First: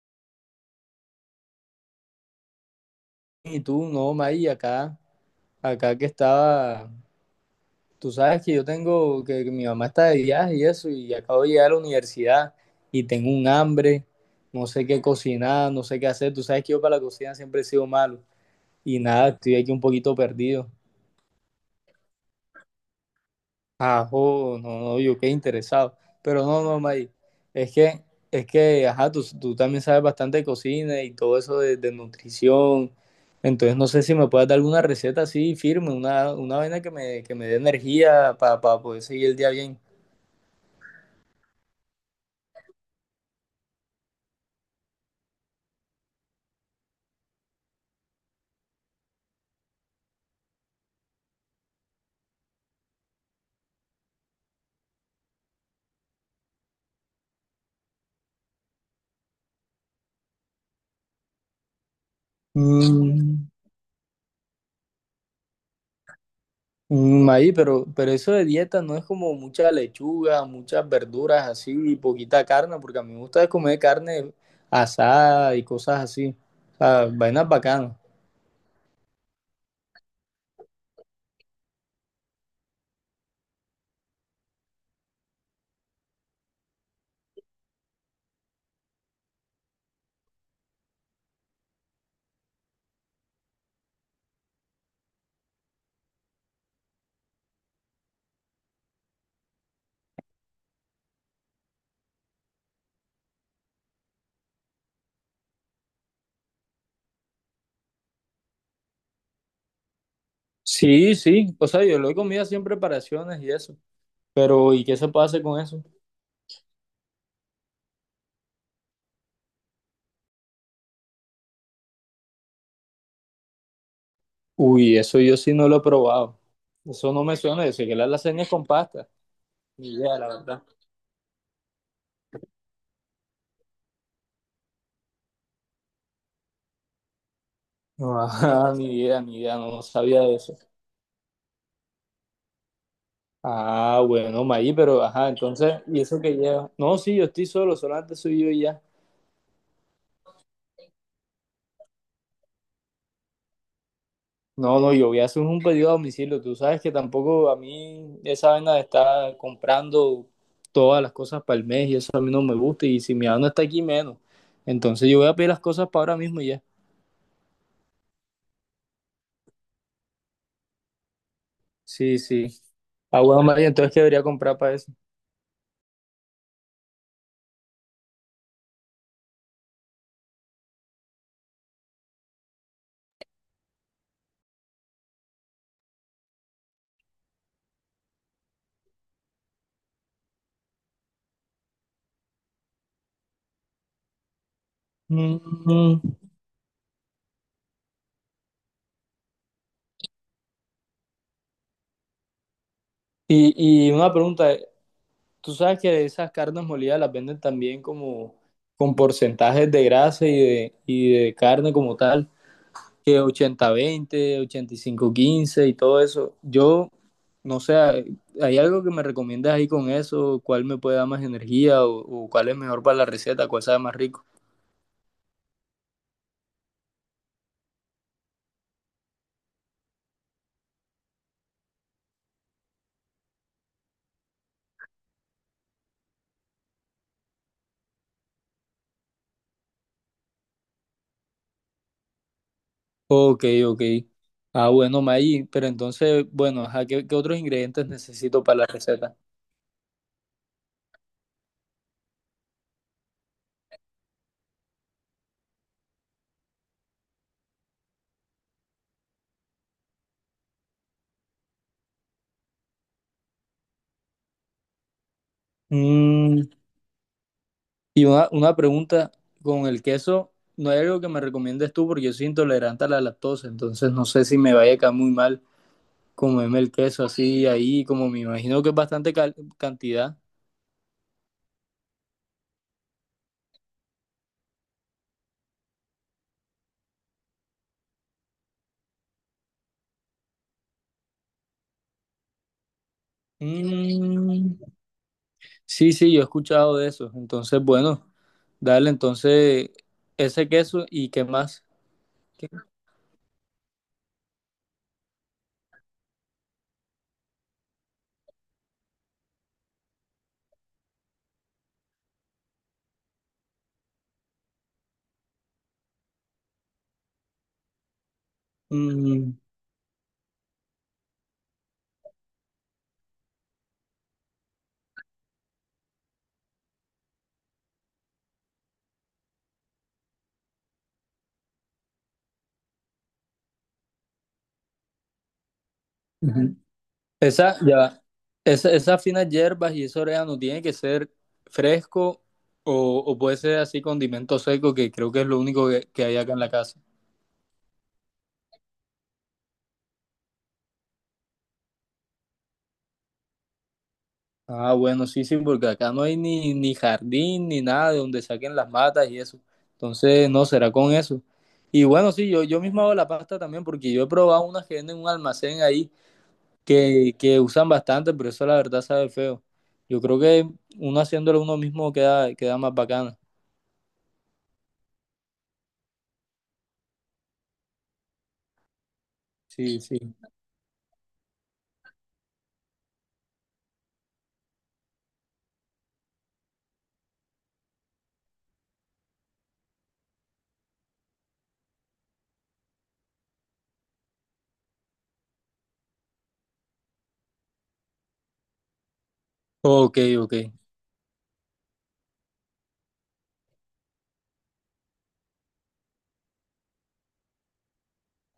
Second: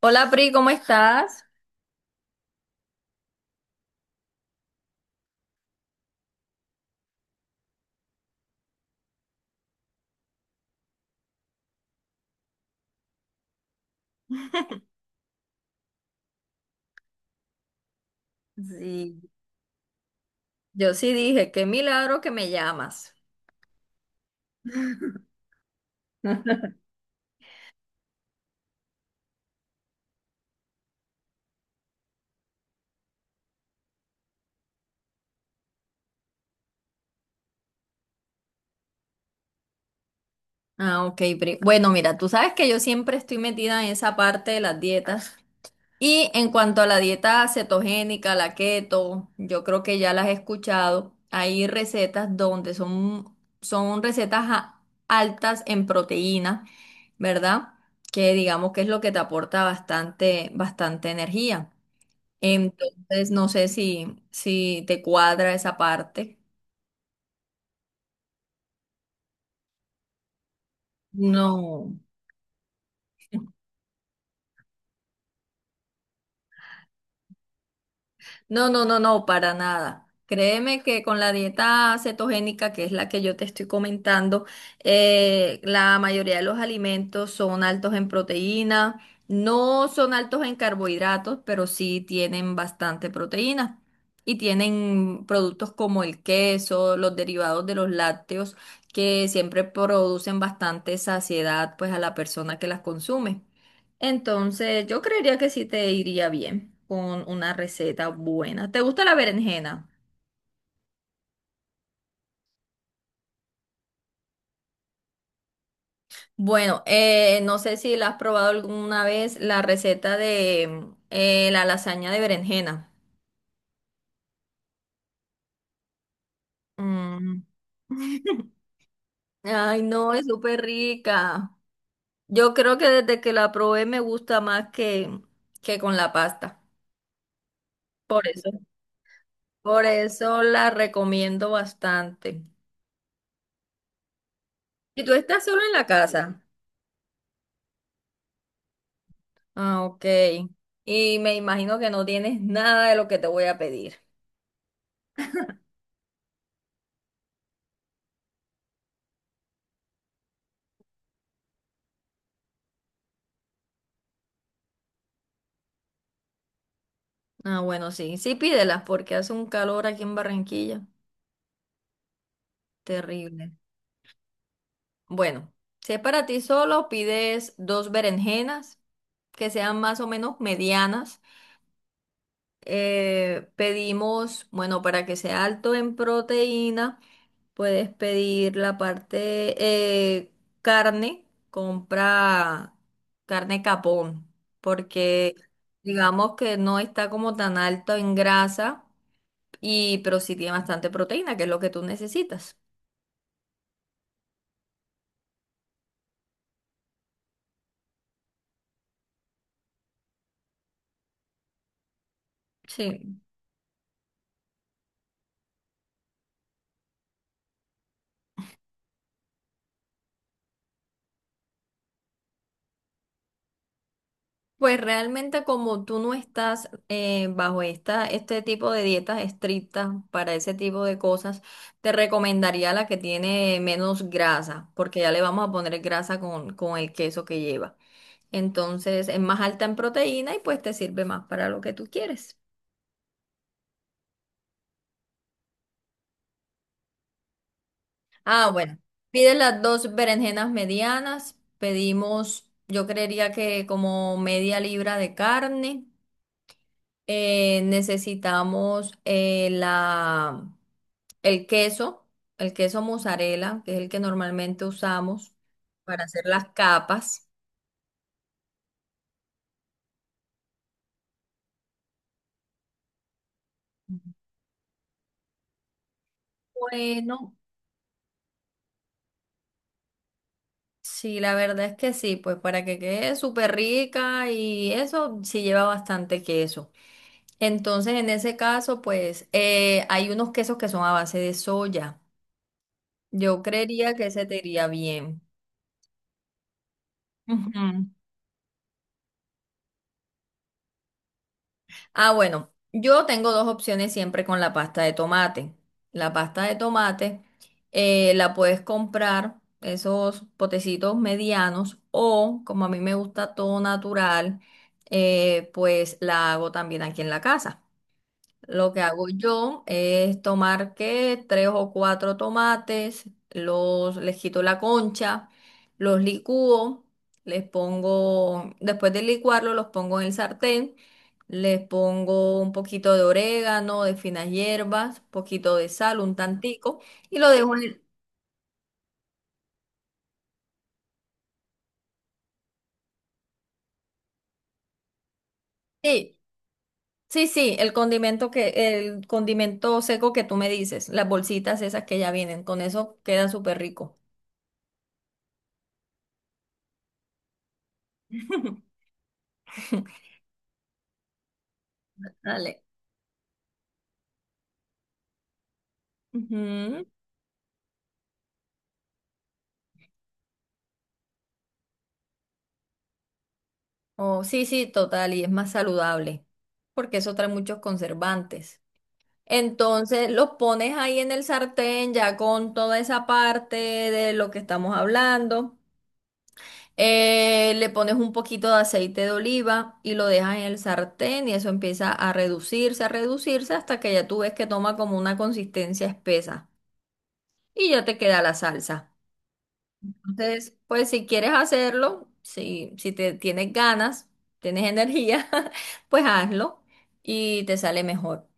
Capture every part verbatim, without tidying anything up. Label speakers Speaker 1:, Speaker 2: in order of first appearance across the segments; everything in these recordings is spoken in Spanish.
Speaker 1: Hola Pri, ¿cómo estás?
Speaker 2: Y tú, no, May, acá, acá que estaba, tú sabes que yo tengo, que, que mi mamá está de viaje y eso, y acabo de llegar a la universidad y tengo un hambre, no sé qué cocinar, no sé qué hacer, tú sabes que yo para la cocina siempre he sido malo y
Speaker 1: Sí.
Speaker 2: nada, estoy aquí un poquito perdido.
Speaker 1: Yo sí dije, qué milagro que me llamas.
Speaker 2: Ajá, no, no, yo qué interesado. Pero no, no, May, es que, es que, ajá, tú, tú también sabes bastante de cocina y todo eso de, de nutrición. Entonces, no sé si me puedes dar alguna receta así firme, una, una vaina que me, que me dé energía para poder seguir el día bien.
Speaker 1: Ah, ok, Pri. Bueno, mira, tú sabes que yo siempre estoy metida en esa parte de las dietas. Y en cuanto a la dieta cetogénica, la keto, yo creo que ya las he escuchado. Hay recetas donde son, son recetas a- altas en proteína, ¿verdad? Que digamos que es lo que te aporta bastante, bastante energía. Entonces,
Speaker 2: Mm,
Speaker 1: no sé si, si te cuadra esa parte.
Speaker 2: mm, May, pero, pero eso de dieta no es como mucha lechuga, muchas verduras así
Speaker 1: No,
Speaker 2: y poquita carne, porque a mí me gusta comer carne asada y cosas así. O sea, vainas bacanas.
Speaker 1: No, no, no, no, para nada. Créeme que con la dieta cetogénica, que es la que yo te estoy comentando, eh, la mayoría de los alimentos son altos en proteína, no son altos en carbohidratos, pero sí tienen bastante proteína. Y tienen productos como el queso, los derivados de los lácteos, que siempre producen bastante saciedad, pues, a la persona que las consume. Entonces, yo creería que sí te iría bien con una receta buena. ¿Te gusta la berenjena?
Speaker 2: Sí, sí, o sea, yo lo he comido así en preparaciones y eso, pero ¿y qué se puede hacer con eso?
Speaker 1: Bueno, eh, no sé si la has probado alguna vez la receta de mm, eh, la lasaña de berenjena.
Speaker 2: Uy, eso yo sí no lo he probado, eso no me
Speaker 1: Mm.
Speaker 2: suena, yo sé que la lasaña es con pasta,
Speaker 1: Ay,
Speaker 2: ni
Speaker 1: no,
Speaker 2: idea,
Speaker 1: es
Speaker 2: la
Speaker 1: súper
Speaker 2: verdad.
Speaker 1: rica. Yo creo que desde que la probé me gusta más que, que con la pasta.
Speaker 2: No,
Speaker 1: Por eso,
Speaker 2: ajá, ni idea, ni idea, no no
Speaker 1: por
Speaker 2: sabía de
Speaker 1: eso
Speaker 2: eso.
Speaker 1: la recomiendo bastante.
Speaker 2: Ah, bueno, Maí, pero
Speaker 1: ¿Y tú
Speaker 2: ajá,
Speaker 1: estás solo en
Speaker 2: entonces,
Speaker 1: la
Speaker 2: ¿y eso que
Speaker 1: casa?
Speaker 2: lleva? No, sí, yo estoy solo, solamente soy yo y ya.
Speaker 1: Ah, ok. Y me imagino que no tienes nada de lo que te voy a pedir.
Speaker 2: No, no, yo voy a hacer un pedido a domicilio. Tú sabes que tampoco a mí esa vaina de estar comprando todas las cosas para el mes y eso a mí no me gusta. Y si mi mamá no está aquí, menos. Entonces yo voy a pedir las cosas para ahora mismo y ya.
Speaker 1: Ah, bueno, sí, sí pídelas porque hace un calor aquí en Barranquilla.
Speaker 2: Sí, sí. Ah, bueno,
Speaker 1: Terrible.
Speaker 2: María, entonces ¿qué debería comprar para eso?
Speaker 1: Bueno, si es para ti solo, pides dos berenjenas que sean más o menos medianas. Eh, pedimos, bueno, para que sea alto en proteína. Puedes pedir la parte eh, carne, compra carne capón, porque
Speaker 2: Mm.
Speaker 1: digamos que no está como tan alto en grasa, y, pero sí tiene bastante proteína, que es lo que tú necesitas.
Speaker 2: Y, y una pregunta, tú sabes que esas carnes molidas las venden también como con porcentajes de grasa y de, y de carne como tal. Que
Speaker 1: Sí.
Speaker 2: ochenta veinte, ochenta y cinco quince y todo eso. Yo, no sé, ¿hay algo que me recomiendas ahí con eso? ¿Cuál me puede dar más energía o, o cuál es mejor para la receta? ¿Cuál sabe más rico?
Speaker 1: Pues realmente como tú no estás eh, bajo esta, este tipo de dietas estrictas para ese tipo de cosas, te recomendaría la que tiene menos grasa, porque ya le vamos a poner grasa con, con el queso que lleva. Entonces es más alta en proteína y pues te sirve más para lo que tú quieres.
Speaker 2: Ok, ok. Ah, bueno, Maggi, pero entonces, bueno, ajá, ¿qué, qué otros ingredientes necesito
Speaker 1: Ah,
Speaker 2: para la
Speaker 1: bueno,
Speaker 2: receta?
Speaker 1: pides las dos berenjenas medianas, pedimos, yo creería que como media libra de carne, eh, necesitamos eh, la, el queso, el queso mozzarella, que es el que normalmente usamos para hacer
Speaker 2: Mm,
Speaker 1: las capas.
Speaker 2: y una, una pregunta con el queso, ¿no hay algo que me recomiendes tú? Porque yo soy intolerante a la lactosa, entonces no sé si me vaya a caer muy mal comerme el queso
Speaker 1: Bueno.
Speaker 2: así ahí, como me imagino que es bastante cal- cantidad.
Speaker 1: Sí, la verdad es que sí, pues para que quede súper rica y eso sí lleva bastante queso. Entonces, en ese caso, pues eh, hay unos quesos que son a base de soya. Yo creería que ese te
Speaker 2: Mm,
Speaker 1: iría bien.
Speaker 2: sí, sí, yo he escuchado de eso. Entonces,
Speaker 1: Ujú.
Speaker 2: bueno, dale entonces ese queso y qué más.
Speaker 1: Ah,
Speaker 2: ¿Qué?
Speaker 1: bueno, yo tengo dos opciones siempre con la pasta de tomate. La pasta de tomate eh, la puedes comprar, esos potecitos medianos, o como a mí me gusta todo natural, eh, pues la hago también aquí en la casa. Lo que hago
Speaker 2: Mm,
Speaker 1: yo es tomar que tres o cuatro tomates, los les quito la concha, los licúo, les pongo, después de licuarlo, los pongo en el sartén, les pongo un poquito de orégano, de finas hierbas, poquito de sal, un
Speaker 2: ujú.
Speaker 1: tantico, y lo dejo
Speaker 2: Esa,
Speaker 1: en
Speaker 2: ya,
Speaker 1: el,
Speaker 2: va. Esa, esas finas hierbas y ese orégano tiene que ser fresco o, o puede ser así condimento seco, que creo que es lo único que, que hay
Speaker 1: sí,
Speaker 2: acá en la casa.
Speaker 1: sí, sí, el condimento que, el condimento seco que tú me dices, las bolsitas esas que ya vienen, con eso queda súper rico.
Speaker 2: Ah, bueno, sí, sí, porque acá no hay ni, ni jardín ni nada de donde saquen las matas y eso. Entonces, no, será con eso. Y bueno, sí, yo, yo
Speaker 1: Dale.
Speaker 2: mismo hago la pasta también porque yo he probado unas que venden en un almacén ahí
Speaker 1: Ujú.
Speaker 2: que, que usan bastante, pero eso la verdad sabe feo. Yo creo que uno haciéndolo uno mismo queda, queda más bacana.
Speaker 1: Oh, sí, sí, total, y es más saludable, porque eso trae muchos conservantes.
Speaker 2: Sí, sí.
Speaker 1: Entonces los pones ahí en el sartén, ya con toda esa parte de lo que estamos hablando. Eh, le pones un poquito de aceite de oliva y lo dejas en el sartén y eso empieza a reducirse, a reducirse hasta que ya tú ves que toma como una consistencia espesa y ya te queda la salsa.
Speaker 2: Ok, ok.
Speaker 1: Entonces, pues si quieres hacerlo, si, si te tienes ganas, tienes energía, pues hazlo y te sale mejor.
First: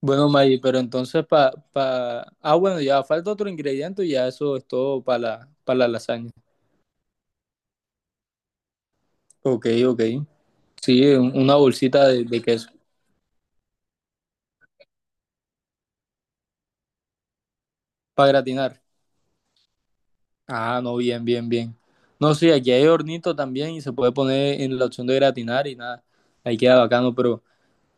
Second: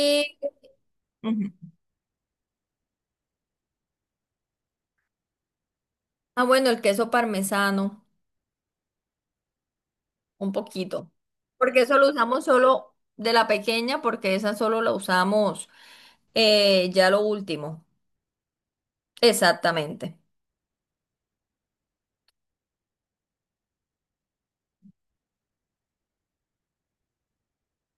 Speaker 2: Bueno, May, pero entonces pa,
Speaker 1: Ujú.
Speaker 2: pa... Ah, bueno, ya falta otro ingrediente y ya eso es todo para la, para la lasaña.
Speaker 1: Ah, bueno, el queso parmesano,
Speaker 2: Ok, ok.
Speaker 1: un
Speaker 2: Sí,
Speaker 1: poquito,
Speaker 2: un- una
Speaker 1: porque eso
Speaker 2: bolsita
Speaker 1: lo
Speaker 2: de, de
Speaker 1: usamos
Speaker 2: queso
Speaker 1: solo de la pequeña, porque esa solo la usamos eh, ya lo último.
Speaker 2: para gratinar.
Speaker 1: Exactamente.
Speaker 2: Ah, no, bien, bien, bien. No, sí, aquí hay hornito también y se puede poner en la opción de gratinar y nada. Ahí queda bacano, pero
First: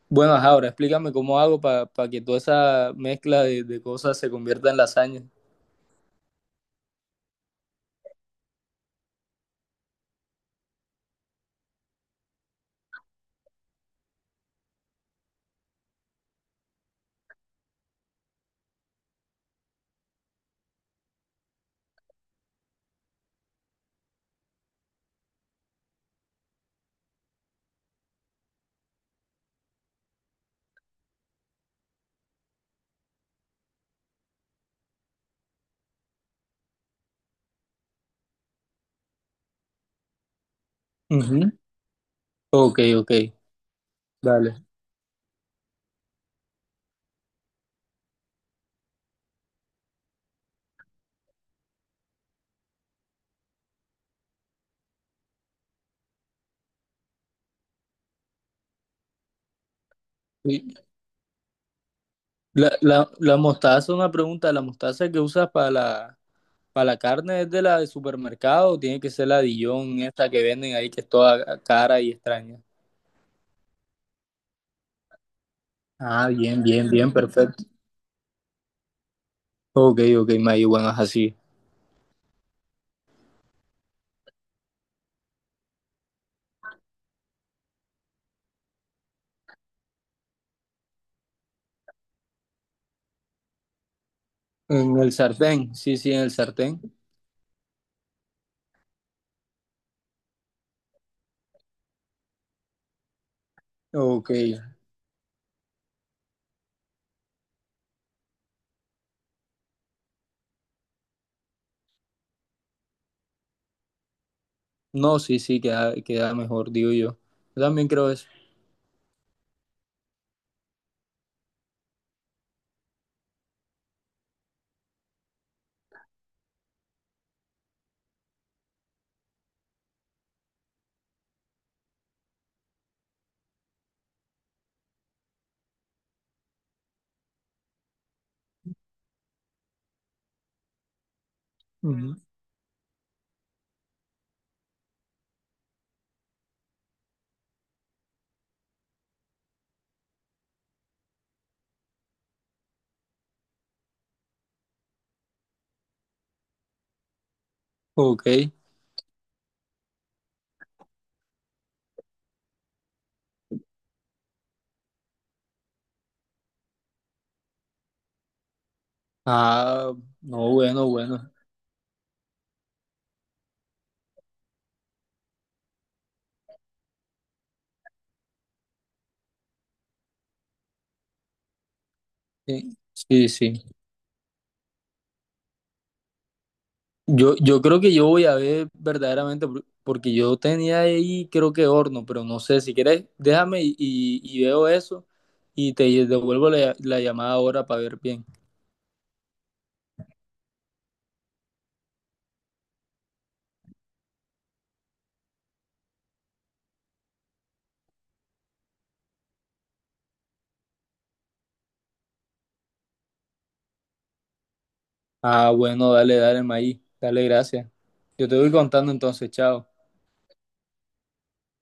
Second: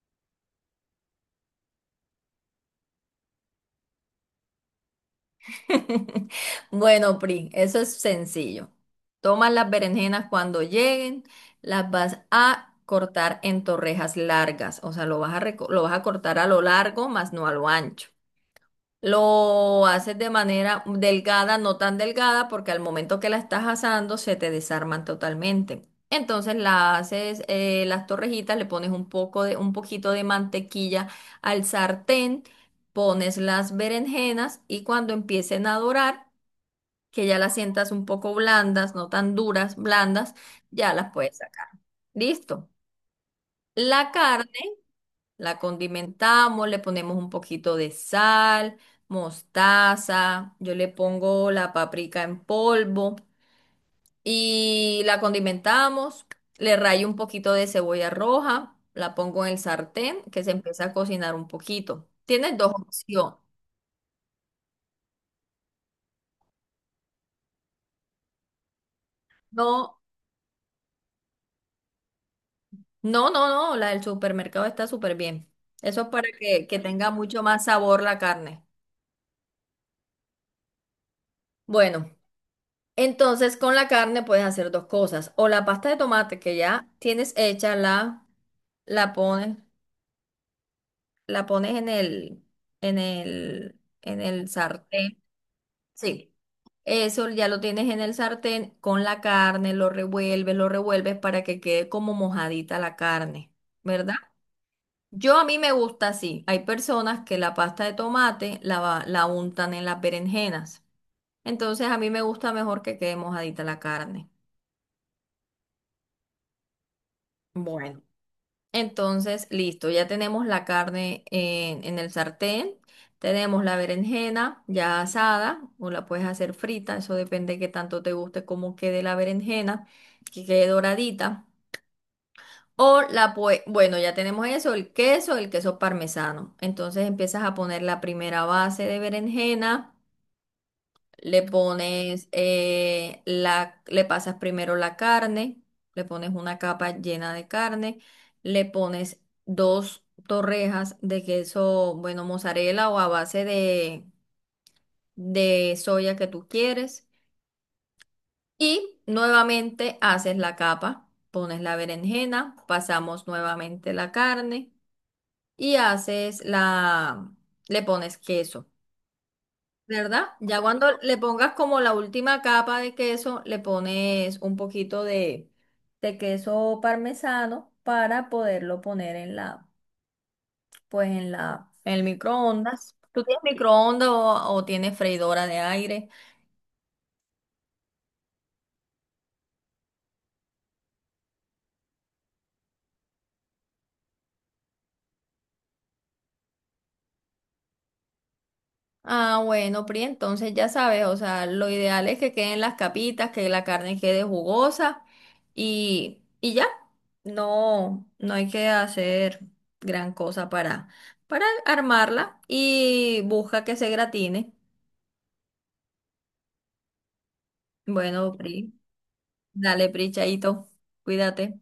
Speaker 2: bueno, ajá, ahora explícame cómo hago para que toda esa mezcla de, de cosas se convierta en lasaña.
Speaker 1: Bueno, Pri, eso es sencillo. Tomas las berenjenas cuando lleguen, las vas a cortar en torrejas largas, o sea, lo vas a, reco- lo vas a cortar a lo largo, más no a lo ancho. Lo haces de manera delgada, no tan delgada, porque al momento que la estás asando se te desarman totalmente. Entonces la haces eh, las torrejitas, le pones un poco de, un poquito de mantequilla al sartén, pones las berenjenas y cuando empiecen a dorar, que ya las sientas un poco blandas, no tan duras, blandas, ya las puedes
Speaker 2: Ujú.
Speaker 1: sacar. Listo.
Speaker 2: Ok, ok,
Speaker 1: La carne.
Speaker 2: dale.
Speaker 1: La condimentamos, le ponemos un poquito de sal, mostaza, yo le pongo la paprika en polvo y la condimentamos, le rayo un poquito de cebolla roja, la pongo en el sartén que se
Speaker 2: Y
Speaker 1: empieza a cocinar un poquito. Tienes
Speaker 2: La,
Speaker 1: dos
Speaker 2: la,
Speaker 1: opciones.
Speaker 2: la mostaza, una pregunta, ¿la mostaza que usas para la, para la carne es de la de supermercado o tiene que ser la Dijon,
Speaker 1: No,
Speaker 2: esta que venden ahí que es toda cara y extraña?
Speaker 1: no, no, no, la del supermercado está súper bien. Eso es para
Speaker 2: Ah, bien,
Speaker 1: que, que
Speaker 2: bien,
Speaker 1: tenga
Speaker 2: bien,
Speaker 1: mucho más
Speaker 2: perfecto.
Speaker 1: sabor la carne.
Speaker 2: Ok, ok, mayuganas así.
Speaker 1: Bueno. Entonces, con la carne puedes hacer dos cosas. O la pasta de tomate que ya tienes hecha, la, la pones, la pones en el, en el, en el
Speaker 2: En el
Speaker 1: sartén.
Speaker 2: sartén, sí, sí, en el
Speaker 1: Sí.
Speaker 2: sartén.
Speaker 1: Eso ya lo tienes en el sartén con la carne, lo revuelves, lo revuelves para que quede como mojadita la carne, ¿verdad?
Speaker 2: Ok.
Speaker 1: Yo a mí me gusta así. Hay personas que la pasta de tomate la, va- la untan en las berenjenas. Entonces a mí me gusta mejor que quede mojadita la carne.
Speaker 2: No, sí, sí, queda, queda mejor, digo yo. Yo también
Speaker 1: Bueno.
Speaker 2: creo eso.
Speaker 1: Entonces, listo, ya tenemos la carne en, en el sartén, tenemos la berenjena ya asada o la puedes hacer frita, eso depende de qué tanto te guste cómo quede la berenjena, que quede doradita. O la puedes, bueno, ya tenemos eso, el queso, el queso parmesano. Entonces empiezas a poner la primera base de berenjena. Le
Speaker 2: Ujú.
Speaker 1: pones, eh, la, le pasas primero la carne, le pones una capa llena de carne, le pones dos torrejas de queso, bueno, mozzarella o a base de, de soya que tú quieres.
Speaker 2: Ok.
Speaker 1: Y nuevamente haces la capa, pones la berenjena, pasamos nuevamente la carne y haces la, le pones queso.
Speaker 2: Ah,
Speaker 1: ¿Verdad?
Speaker 2: no,
Speaker 1: Ya cuando
Speaker 2: bueno,
Speaker 1: le
Speaker 2: bueno.
Speaker 1: pongas como la última capa de queso, le pones un poquito de, de queso parmesano para poderlo poner en la, pues en la, en el
Speaker 2: Sí,
Speaker 1: microondas. ¿Tú
Speaker 2: sí,
Speaker 1: tienes
Speaker 2: sí.
Speaker 1: microondas o, o tienes freidora de aire?
Speaker 2: Yo, yo creo que yo voy a ver verdaderamente, por- porque yo tenía ahí, creo que horno, pero no sé, si quieres, déjame y, y- y veo eso y te devuelvo la, la llamada ahora para ver bien.
Speaker 1: Ah, bueno, Pri, entonces ya sabes, o sea, lo ideal es que queden las capitas, que la carne quede jugosa y, y ya. No, no hay que hacer gran cosa para, para armarla y busca que se gratine.
Speaker 2: Ah, bueno, dale, dale, Maí. Dale, gracias. Yo
Speaker 1: Bueno,
Speaker 2: te voy
Speaker 1: Pri,
Speaker 2: contando entonces, chao.
Speaker 1: dale, Pri, chaito, cuídate.